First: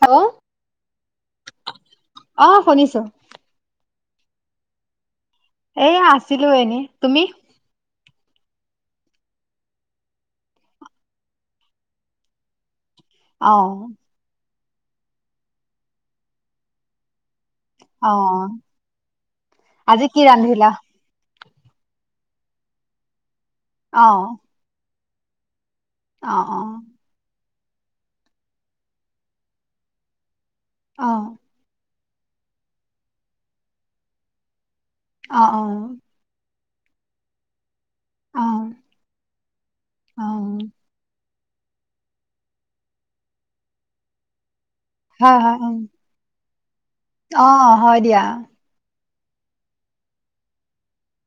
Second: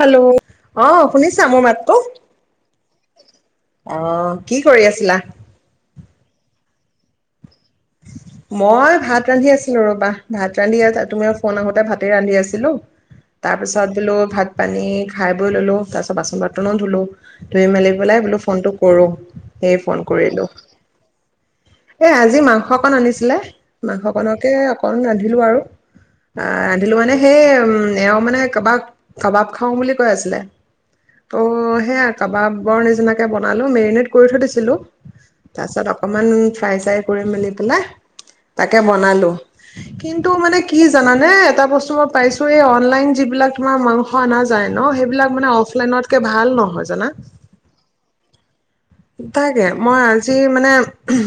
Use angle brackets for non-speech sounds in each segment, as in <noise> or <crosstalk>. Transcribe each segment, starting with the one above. Hello, ! অ', শুনিছা মোৰ মাতটো? অ শুনিছো অ', কি কৰি‌ আছিলা? এইয়া আছিলোঁ এনে তুমি? মই ভাত ৰান্ধি আছিলোঁ ৰ'বা ভাত ৰান্ধি <unintelligible> তুমিও ফোন আহোঁতে ভাতে ৰান্ধি আছিলোঁ। অ তাৰপিছত বোলো ভাত পানী খায় বৈ ললোঁ, তাৰপিছত বাচন বৰ্তনো ধুলোঁ। ধুই মেলি অ বোলে, বোলো ফোনটো কৰোঁ, এ, আজি ফোন কি কৰিলোঁ। ৰান্ধিলা এ, আজি মা স, অকণ আনিছিলে। মাংস অ কনকে অক <unintelligible> ৰান্ধিলোঁ আৰু। অ অ আ, ৰান্ধিলোঁ মানে সেই উম, এওঁ মানে কাবাব, কাবাব খাওঁ বুলি কৈ আছিলে। ত' অ সেইয়া কাবাবৰ নিচিনাকে বনালোঁ মেৰিনেট কৰি থৈ দিছিলোঁ। অ তাছত অকমান ফ্ৰাই, চাই কৰি মেলি পেলাই অ অ তাকে, বনালোঁ অ কিন্তু মানে কি জানানে? এটা বস্তু মই পাইছোঁ এ, অনলাইন যিবিলাক তোমাৰ মাংস আনা যায় ন' সেইবিলাক হয় মানে হয় উম। অফলাইনতকে ভাল নহয় জানা? অ হয় দিয়া তাকে, মই আজি মানে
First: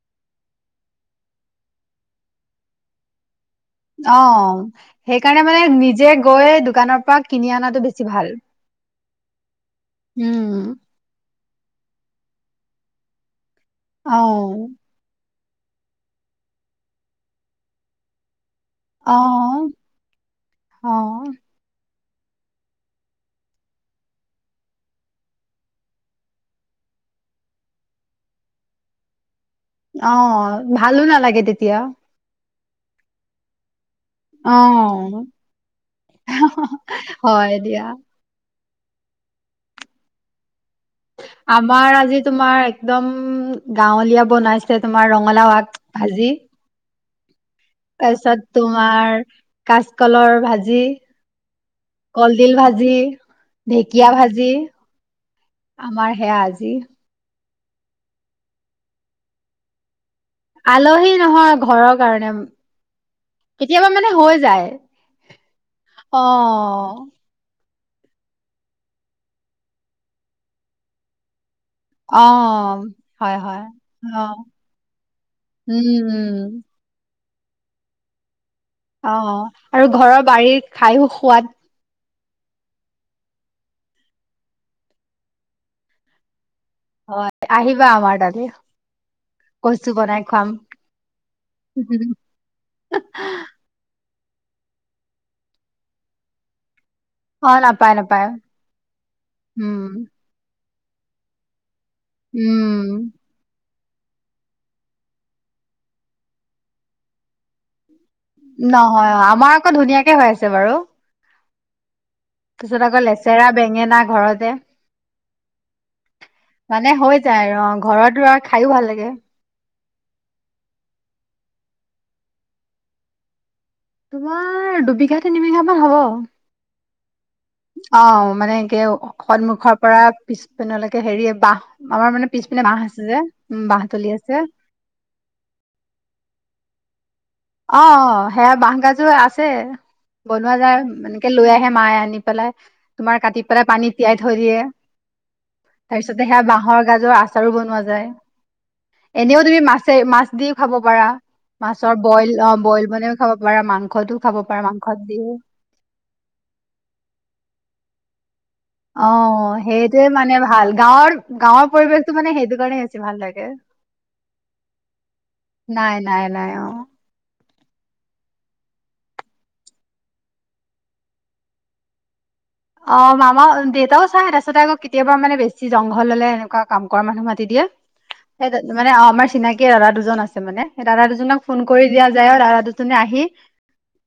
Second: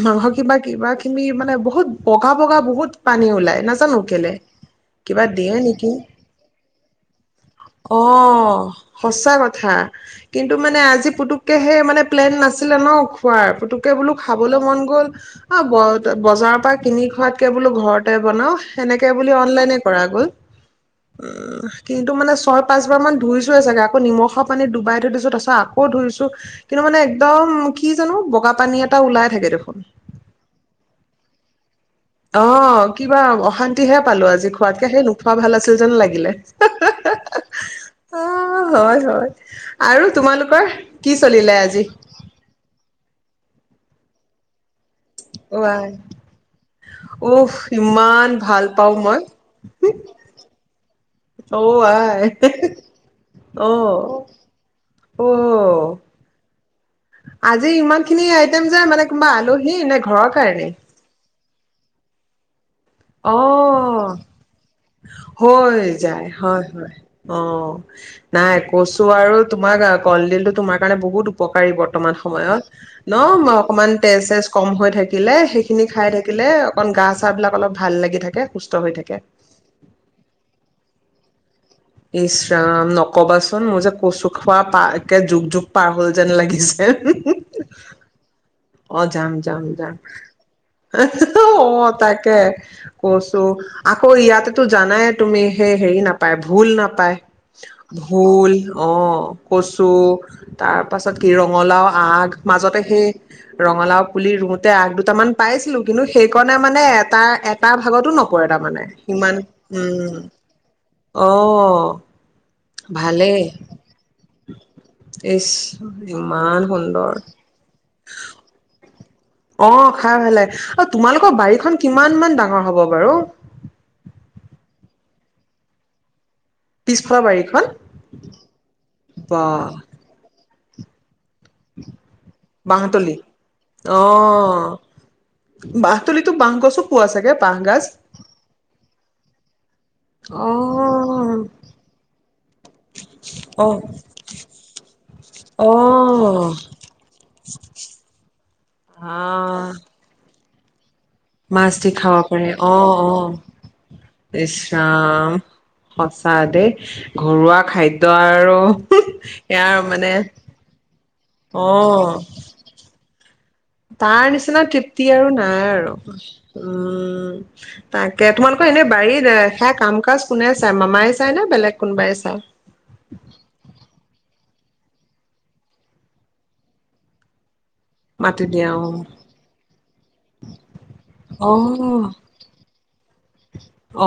মাংস কিবাকিবি মানে বহুত বগা, বগা বহুত পানী ওলাই। নাজানো কেলে অ', কিবা সেইকাৰনে দিয়ে মানে নেকি নিজে গৈ দোকানৰ পৰা কিনি আনাতো বেছি ভাল। অ' সঁচা ক থা, কিন্তু উম মানে আজি পুতুক কে হে মানে প্লেন <unintelligible> <unintelligible> ন' খোৱাৰ পুতুককে বোলো অ খাবলে মন গ'ল। অ, ব বজাৰৰ পৰা কিনি খোৱাতকৈ ঘৰতে বনাও। সেনেকে অ বুলি অনলাইন এ কৰা গ'ল। অ উ কিন্তু মানে ছয় পাঁচ বাৰ মান ধুইছোৱে চাগে, আকৌ নিমখৰ পানীত ডুবাই থৈ দিছো। তাৰপিছত আকৌ ধুইছোঁ। কিন্তু মানে একদম, কি জানো বগা পানী এটা ওলাই থাকে দেখো অ, ভালো নালাগে তেত তিয়া। অ', কিবা অশান তি হে পালোঁ, অ নোখোৱা ভাল আছিল যেন লাগিলে। হয় দিয়া অ অ', হয় হয়, আৰু তোমালোকৰ? কি চলিলে আমাৰ আজি তোমাৰ একদম ম, গাঁওলীয়া বনাইছে। তোমাৰ ৰঙালাও অ আগ আই ভাঁজি। উফ ইমান তাৰপিছত ভাল পাওঁ মই তোমাৰ কাঁচকলৰ ভাঁজি। অ আই কলডিল ভাঁজি, অ ঢেঁকীয়া ভাঁজি, অ আমাৰ সেয়া আজি। আজি ইমান খিনি আইটেম যে, মানে কোনোবা আলহী নে ঘৰত আলহী নহয়। ঘৰৰ কাৰণে। অ, কেতিয়াবা মানে হৈ যায় হৈ অ যায়। হয় হয়। অ' নাই কচু আৰু তোমাৰ, কলডিলটো তোমাৰ কাৰণে বহুত উপ পকাৰি বৰ্তমান অ সময়ত, ন হয় হয় অকমান তেজ অ চেজ কম হৈ থাকিলে, সেইখিনি উম খায় থাকিলে উম অকণমান গাত গা বিলাক অলপ ভাললাগি থাকে। খুচ অ', অ', আৰু ঘৰৰ বাৰীত খাইও খুৱাদ। ইছৰাম নকবা চোন, মোৰ যে কচু খোৱা পা একে যোগ যোগ পাৰ হ'ল যেন লাগিছ এ। হয় আহিবা আমাৰ তালৈ অ, যাম যাম কচু যাম। বনাই খুৱাম তাকে কচু অ ইয়াতেটো জানাই তুমি হে হেৰি নাপাই বুলি। ভোল নাপ পায়। অ নাপায় নাপায় ভোল, অ কচু। উম তাৰপিছত কি ৰঙালাও আগ, মাজতে সেই উম, ৰঙালাও পুলি ৰোতে আগ দুটা মান পাইছিলোঁ। কিন্তু সেইকণে মানে এটাৰ এটাৰ ভ নহয় অ'। আমাৰ আকৌ উম ধুনীয়াকৈ হৈ আছে বাৰু। অ', অ' পিছত, আকৌ লেছেৰা, বেঙেনা ঘৰতে। ঈশ্, ইমান মানে হৈ সুন্দৰ! যায় আৰু অ' ঘৰত ৰোৱা, খাইও ভাল লা লাগে। অ'‌, খাই ভাল লাগে। অ, তোমালোকৰ বাৰীখন কিমানমান ডাঙৰ হ'ব বাৰু? তোমাৰ, দুবিঘা, তিনিবিঘামান হ'ব। <inaudible> অ', মানে, একে বা সন্মুখৰ পৰা পিছ পিনলৈকে হেৰি বাঁহ, আমাৰ মানে, পিছপিনে বাঁহ আছে বাঁহতলী যে। উম, অ বাঁহতলি আছে। তলিটো, বাঁহগছো পোৱা চাগে বাঁহ গাজ। অ', সেইয়া বাঁহগাজো আছ ছে। অ বনোৱা যায়। এনেকৈ লৈ আহে মায়ে, আনি পেলাই, তোমাৰ কাটি পেলাই, অ পানীত তিয়াই থৈ দিয়ে। অ তাৰ পিছতে, সেইয়া বাঁহৰ গাজৰ আচাৰো বনোৱা যায়। এনেও, তুমি আহ মাছে-মাছ দিওঁ খাব পাৰা। মাছ দি খা পাৰে, বইল অ' বনাইও খাব পাৰা মাংসটো খাব অ', ইছ পাৰা মাংসত দিও ৰাম সঁচা দেই, ঘৰুৱা খাদ্য অ', সেইটোৱেই, মানে, ভাল। গাঁৱৰ, গাঁৱৰ অ পৰিৱেশটো, মানে, সেইটোৰ কাৰণে বেছি ভাল লাগে। <inaudible> তাৰ নিচিনা তৃপ্তি আৰু নাই আৰু, নাই নাই অ উম। তাকে, তোমালোকৰ এনে বাৰীত, সেইয়া কাম-কাজ কোনে চায়? মামাই চায় নে বেলেগ কোনোবাই চায়? অ'‌, মামাও, দেউতাও চায়। তাৰ পিছতে, আকৌ কেতিয়াবা, মানে, বেছি জংঘল হ'লে, এনেকুৱা কাম কৰা মানুহ মাতি দিয়ে। মাতি সেইজন, দিয়া মানে, অ', আমাৰ চিনাকি দাদা দুজন আছে, মানে। সেই দাদা দুজনক অ ফোন কৰি দিয়া যায়, আৰু সেই দাদা দুজনে আহি,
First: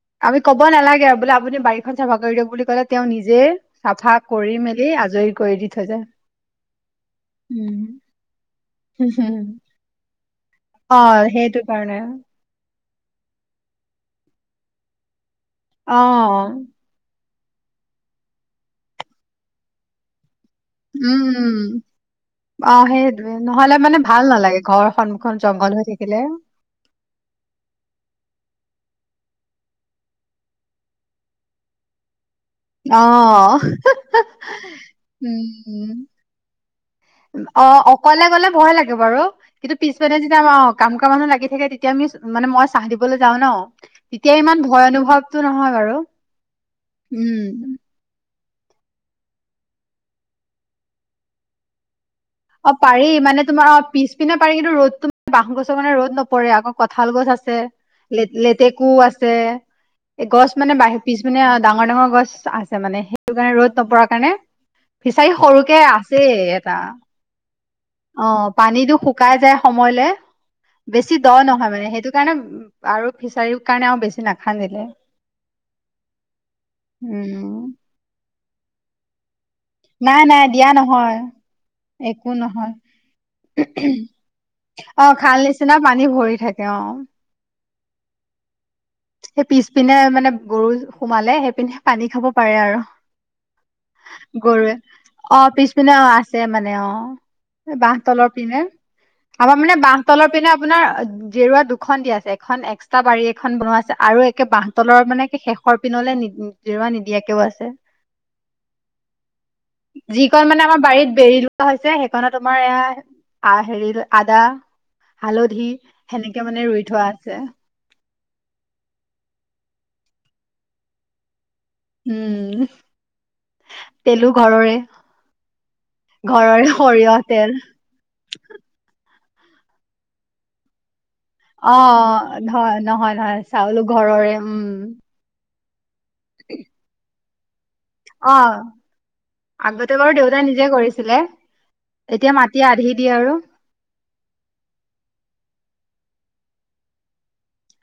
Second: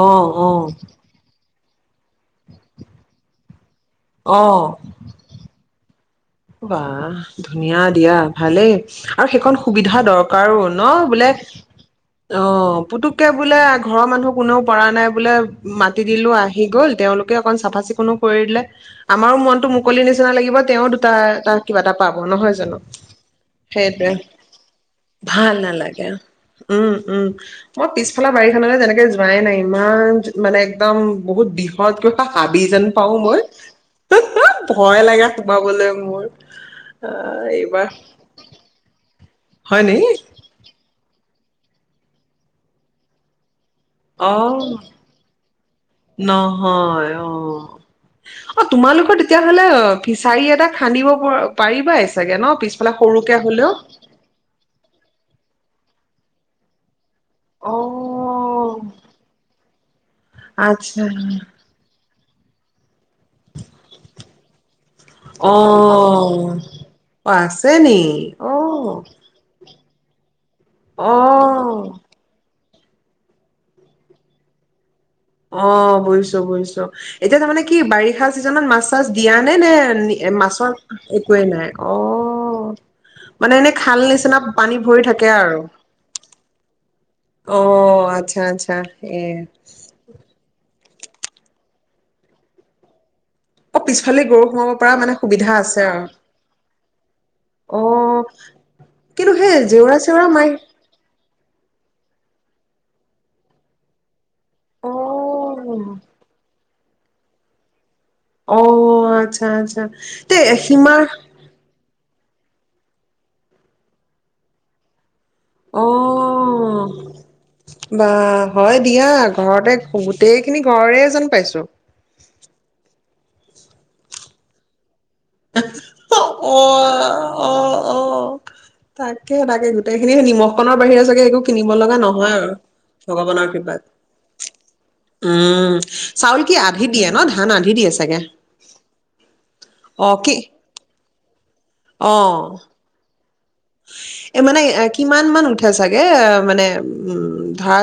অ অ আমি ক'ব অ নেলাগে আৰু, বোলে <unintelligible> <unintelligible> দিয়ক বুলি ক'লে, তেওঁ নিজে ছাফা অ কৰি-মেলি, আজৰি কৰি দি থৈ যায়। বাহ! উম ধুনীয়া দিয়া। ভালেই। আৰু সেইকন সুবিধা দৰকাৰো ন? অ বোলে, সেইটো কাৰণে অ'। পুটুকে বোলে, ঘৰৰ মানুহ কোনেও পৰা নাই, বোলে। অ মাতি দিলোঁ আহি গল তেওঁলোক। কে, অকণ চাফা-চিকুণো কৰিলে। আমাৰো মনটো মুকলি নিচিনা লাগিব। তেওঁ উম তাই-তাই, কিবা এটা পাব নহয় অ জানো। সেইটোৱে নহলে মানে সেইটোৱে ভাল নালাগে ঘৰৰ সন্মুখত ভাল জংঘল হৈ নালাগে। থাকিলে উম, উম। অ', পিছফালৰ বাৰীখন মানে তেনেকে যোৱাই নাই। ইমান, মানে, একদম বহুত বিষধকৈ হাবি যেন পাও মই অহ <unintelligible> ভয় লাগে সোমাবলৈ <inaudible> অ' এইবাৰ অকলে গলে ভয় লাগে বাৰু হয়নি <inaudible> কাম কৰা মানুহ লাগি থাকে তেতিয়া আমিচ মানে মই চাহ দিবলে যাওঁ ন অ ইতিয়া ইমান ভয় অনুভৱটো নহয় বাৰু নহয় অ উম অ তোমালোকৰ তেতিয়া হলে ফিচাৰি এটা খান্দিব প পানিবাহিত চা অ পাৰি মানে তোমাৰ পিছপিনে পাৰি কিন্তু ৰদ টো <unintelligible> বাঁহ গছৰ কাৰনে ৰদ নপ পৰে আকৌ কত শাল গছ আছে অ লেতলেতেকো আছে গছ মানে বাহি আচ্ছা পিছপিনে ডাঙৰ ডাঙৰ গছ চ আছে মানে হেইটো কাৰণে ৰ'দ নপৰা কাৰণে ফিচাৰী অ হৰুকে আছেই এটা অ আছে নি অ' পানী টো শুকাই যায় সময় লে বেছি দ' নহয় অ মানে হেইটো কাৰণে আৰু ফিচাৰিৰ কাৰণে বেছি নাখান্দিলে অহ বুইচু বুইচু, এতিয়া উম তাৰমানে কি বাৰিষা ছিজনত মাছ চাছ দিয়া নে নাই নে নাই দিয়া মাছৰ নহয় একো এ নাই আকৌ, একো নহয় অ, মানে এনেই খাল নিচিনা পানী অ ভৰি থাকে খাল আৰু! নিচিনা পানী ভৰি থাকে অ অঃ আত্চা আত্চা এই পিছপিনে মানে গৰু সোমালে সেইপিনে পানী খাব পাৰে আৰু অ', পিছফালে গৰু সোমাব গৰুৱে, পৰা মানে অ সুবিধা আছে পিছপিনে আৰু অ আছে মানে অ, বাঁহ অ', তলৰ পিনে, কিন্তু সেই আমাৰ মানে জেওৰা বাঁহ চেওৰা তলৰ পিনে মাৰি আপোনাৰ জেওৰা দুখ, খন দিয়া আছে এখন এক্সট্ৰা বাৰী এখন বনোৱা আছে আছে আৰু এ কে বাঁহ তলৰ মানে একে শেষৰ অ', পিনলে নিদি জেওৰা নিদিয়াকে কেও আছে, অহ আত্চা আত্চা, তে যিকণ আমাৰ সীমা বাৰীত বেৰি লোৱা হৈছে সেইকণত মানে তোমাৰ এইয়া আ হেৰী আদা হালধি অ', হেনেকে মানে ৰুই থোৱা আছে। হয় দিয়া, গোটেই খিনি ঘৰৰে যেন পাইছোঁ উম্ তেলো ঘৰৰে অ', ঘৰৰ সৰিয়হ তেল, কে, হে, তাকে, গোটেইখিনি সেই নিমখ-কণৰ বাহিৰে, চাগে কে, একো কিনিব অ লগা নহয়। আৰু নহয় নহয় ভগৱানৰ চাউলো কৃপাত, ঘৰৰে উম উম, চাউল কি আধি দিয়ে ন, ধা <inaudible> অ', আগতেও অ', <unintelligible> কি দেউতায়ে নিজে কৰিছিলে। এতিয়া অ', মাটি আধি দিয়ে আৰু এই, মানে, কিমানমান উঠে চাগে? উম, ধা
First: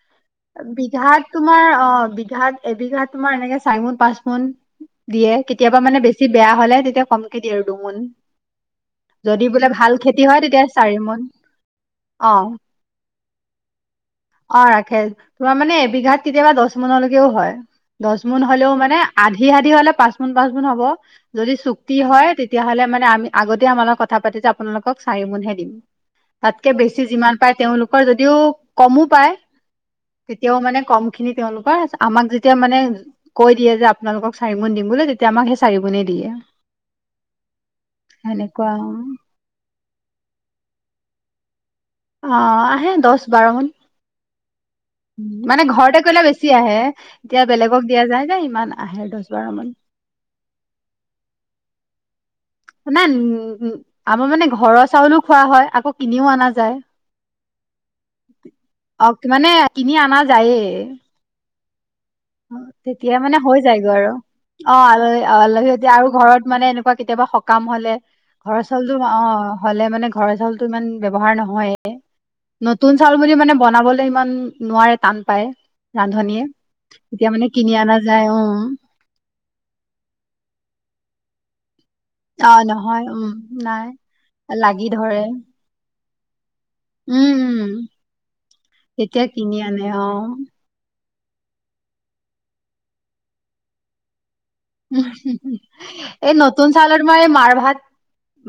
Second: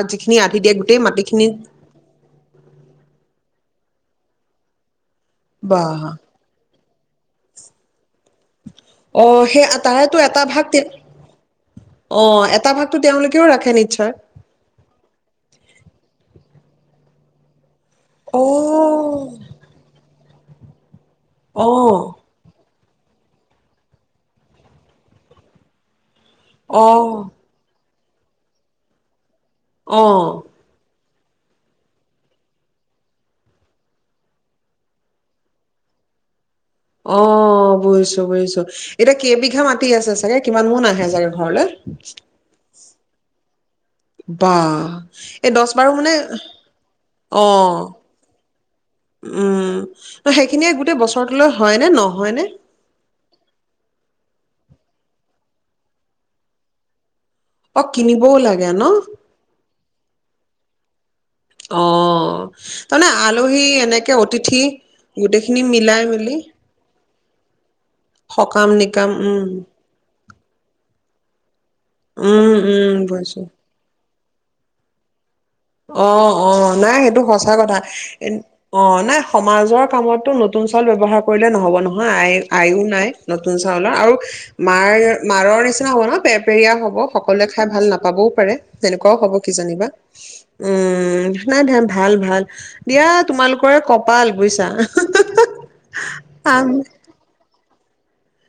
বিঘাত তোমাৰ, অ'। বিঘাত, এবিঘাত তোমাৰ, এনেকে চাৰি মুণ, পাঁচ মুণ। দিয়ে। কেতিয়াবা, বাহ মানে, বেছি বেয়া হ'লে, তেতিয়া কমকে দিয়ে, আৰু দুগুণ অ', সেই তাৰেই তো এটা ভাগ, তেওঁ, চাৰি মোন অ', এটা ভাগটো তেওঁলোকে তেওঁ ৰাখে, নিশ্চয়। অ', ৰাখে। তোমাৰ, মানে, এবিঘাত কেতিয়াবা দছ মুণা লৈকেও হয়। দছ মুণ হ'লেও, মানে, অ', আধি-আধি হ'লে, পাঁছ <unintelligible> গুণ হ'ব। যদি চুক্তি অ', হয়, তেতিয়াহ'লে মানে, আমি আগতেই আমাৰ লগত কথা পাতিছে। আপোনালোকক চাৰি গুণহে দিম। তাতকে বেছি, অ', যিমান পাৰে, তেওঁ হয় যদিও কমো পায়। অ'। তেতিয়াও, মানে, কম সেইখিনি তেওঁলোকৰ। আমাক যেতিয়া, মানে, কৈ দিয়ে যে, আপোনালোকক চাৰি মোণ দিম বুলি, তেতিয়া আমাক সেই চাৰি মোনে দিয়ে। অ', বুজিছোঁ-বুজিছোঁ। সেনেকুৱা এতিয়া কেইবিঘা মাটি আছে চাগে? কিমান মুণ আহে চাগে ঘৰলৈ? অ', আহে দছ বাৰ মুণ। বা এই মানে, দহ বাৰ ঘৰতে কৰিলে বেছি আহে। এতিয়া অ বেলেগক দিয়া যায় যে, ইমান আহে দহ বাৰ মান উম, সেইখিনিয়েই গোটেই বছৰটোলৈ হয় নে ন মানে, আমাৰ মানে ঘৰৰ চাউলো খোৱা হয়, আকৌ কিনিও আনা যায়। অ কিনিবও লাগে ন অ', মানে, কিনি আনা যায়েই। এ অ'। তাৰমানে তেতিয়া মানে হৈ আলহী যায় গৈ আৰু। এনেকে অতিথি অ' আল গোটেইখিনি আলহী যদি মিলাই আৰু মিলি ঘৰত মানে এনেকুৱা কেতিয়াবা সকাম হ'লে ঘৰ সকাম চাউল টো নিকাম অ উম হলে মানে ঘৰৰ চাউল টো ইমান ব্য ৱহাৰ নহয়ে। উম নতুন উম চাউল বুলি বুজিছো মানে বনাবলৈ ইমান নোৱাৰে টান পায় ৰান্ধনীয়ে অ'অ' নাই সেইটো তেতিয়া মানে সচাঁ কিনি কথা। অনা যায় উম অ' নাই সমাজৰ কামত টো নতুন চাউল ব্যৱহাৰ কৰিলে নহব নহয়৷ আয় অ আয়ো নাই নহয় উম নতুন নাই চাউলৰ আৰু লাগি মাৰ ধৰে মাৰৰ নিচিনা হ'ৱ ন। <unintelligible> হ'ব উম সকলোৱে খায় উম ভাল নাপাব ও পাৰে তেতিয়া কিনি কিজানি আনে বা। অ উম নাই ভাল, ভাল দিয়া তোমালোকৰ কপাল বুইছা। এই নতুন চাউলত মই মাৰ ভাত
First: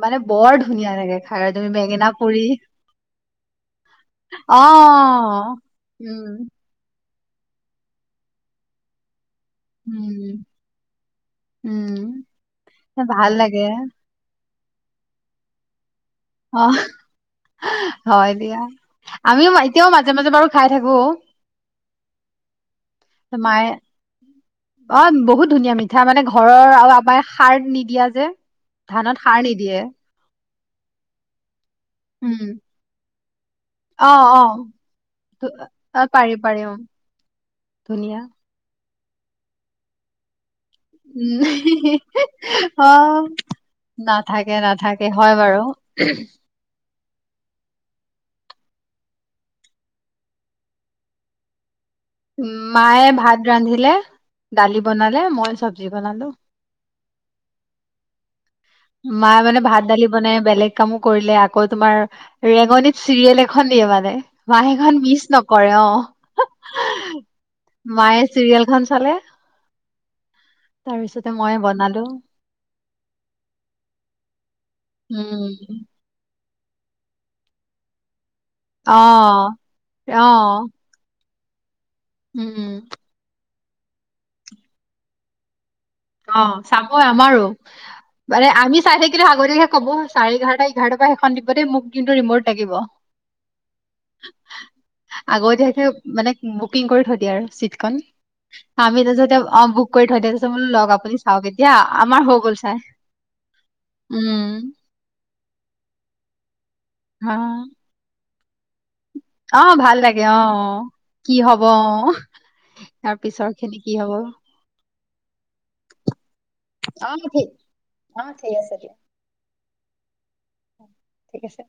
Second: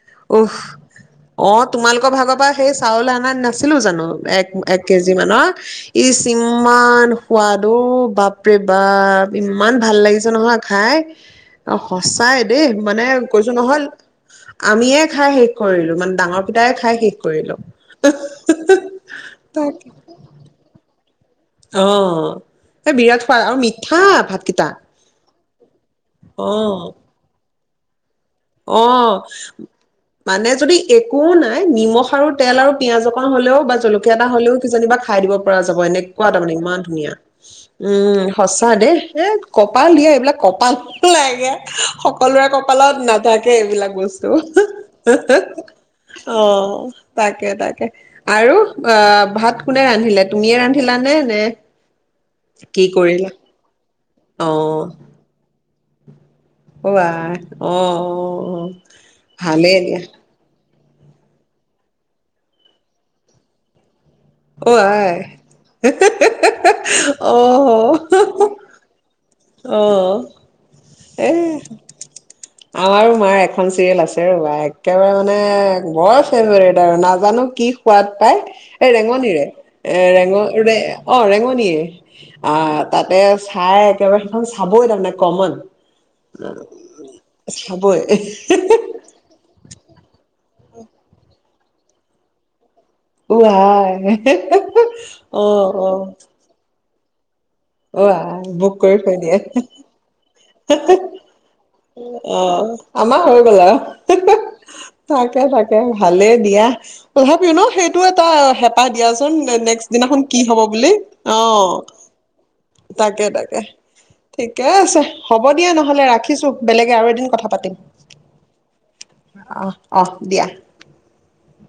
মানে বৰ উস ধুনীয়া লাগে খাই অ' তুমি বেঙেনা তোমালোকৰ ভাগৰ পুৰি পৰা সেই চাউল আনা নাছিলো জানো এক, অ এক কেজি মানৰ, ইস্ উম ইমান সোৱাদ অ' বাপৰে বাপ। ইমান ভাল লাগিছে উম নহয় খায়। উম সচাই দেই মানে ভাল কৈছো লাগে নহয়। আমিয়ে খায় শেষ কৰিলো মানে কেইটাই অঃ খাই শেষ কৰিলো। হয় দিয়া। আমি তাকে। এতিয়াও মাজে মাজে বাৰু খায় থাকে। অ' বিৰাট সোৱাদ আৰু মায়ে মিঠা ভাত কেইটা। <unintelligible> মিঠা মানে ঘৰৰ আৰু আব্বা য়ে সাৰ নিদিয়া যে। ধানত অ' সাৰ নিদিয়ে মানে <unintelligible> নিমখ আৰু উম তেল আৰু পিঁয়াজ অকন হ'লেও বা অ', জলকীয়া এটা হ'লেও অ', কিজানি বা খায় দিব ধু- পৰা যাৱ। অ', এনেকোৱা পাৰি মানে পাৰি অ', ইমান ধুনীয়া। ধুনীয়া উম সচাঁ দেই। এই কপাল দিয়া এইবিলাক কপালো উম, লাগে সকলোৱে কপালত না অ', থাকে এইবিলাক বস্তু নাথাকে নাথাকে হয় বাৰু অ'। তাকে, তাকে আৰু। ভাত কোনে ৰান্ধিলে? তুমিয়ে ৰান্ধিলা নে? নে কি মায়ে কৰিলা ভাত ৰান্ধিলে। অ দালি বানালে। মই চবজি বানালো। ৱাহ অ' অ' মায়ে মানে ভালেই দিয়া ভাত-দালি বনাই বেলেগ কামো কৰিলে আকৌ তোমাৰ ৰেংগণিত চিৰিয়েল এখন দিয়ে মানে। মায়ে অ সেইখন আই মিছ নকৰে অ'। অ <inaudible> মায়ে চিৰিয়েলখন চালে। অ'। তাৰপিছতে এই, মই বনালো আমাৰো মাৰ একো এখন চিৰিয়েল আছে ৰ'বা, এক একেবাৰে মানে। উম, <unintelligible> <unintelligible> নাজানো কি খোৱাত পায়। এ ৰেংগণিৰে অ', এ ৰেঙ অ', ৰে অ', ৰেংগণি নিৰ উম, আ, তাতে চায় একেবাৰে সেইখন চাবই দম নাই, কমন। অ' চাবই আমাৰো। চাবই মানে আমি চাই থাকিলে আগতীয়াকে কব চাৰে এঘাৰটা এগৰ্তাপা সেইখন দিব দেই, মোক কিন্তু ৰিমৰ্ত লাগিব। অ', আই। অ' অ'। পিয়াৰ চিটখন। অ আই বুক কৰি আমি তাৰ থৈ পিছতে দিয়ে অ' বুক কৰি থৈ দে পিছত বোলোঁ, লওক আপ অ', আমাৰ হৈগল আৰু তাক উম তাকে তাকে ভালে দিয়া। অ তথাপিও ন' সেইটো তা' হেপ পাহ দিয়া চোন অ নেক্স্ট ভাল লাগে দিনাখন অ কি হ'ব বুলি। কি হব অ'। তাৰ তাকে পিছৰ তাকে, খিনি কি হব অ ঠিকেই আছে হ'ব দিয়া। নহ'লে ৰাখিছোঁ বেলেগে আৰু এদিন কথা ঠিক পাতিম। অ ঠিক আছে দিয়া আহ, আহ, দিয়া। ঠিক আছে।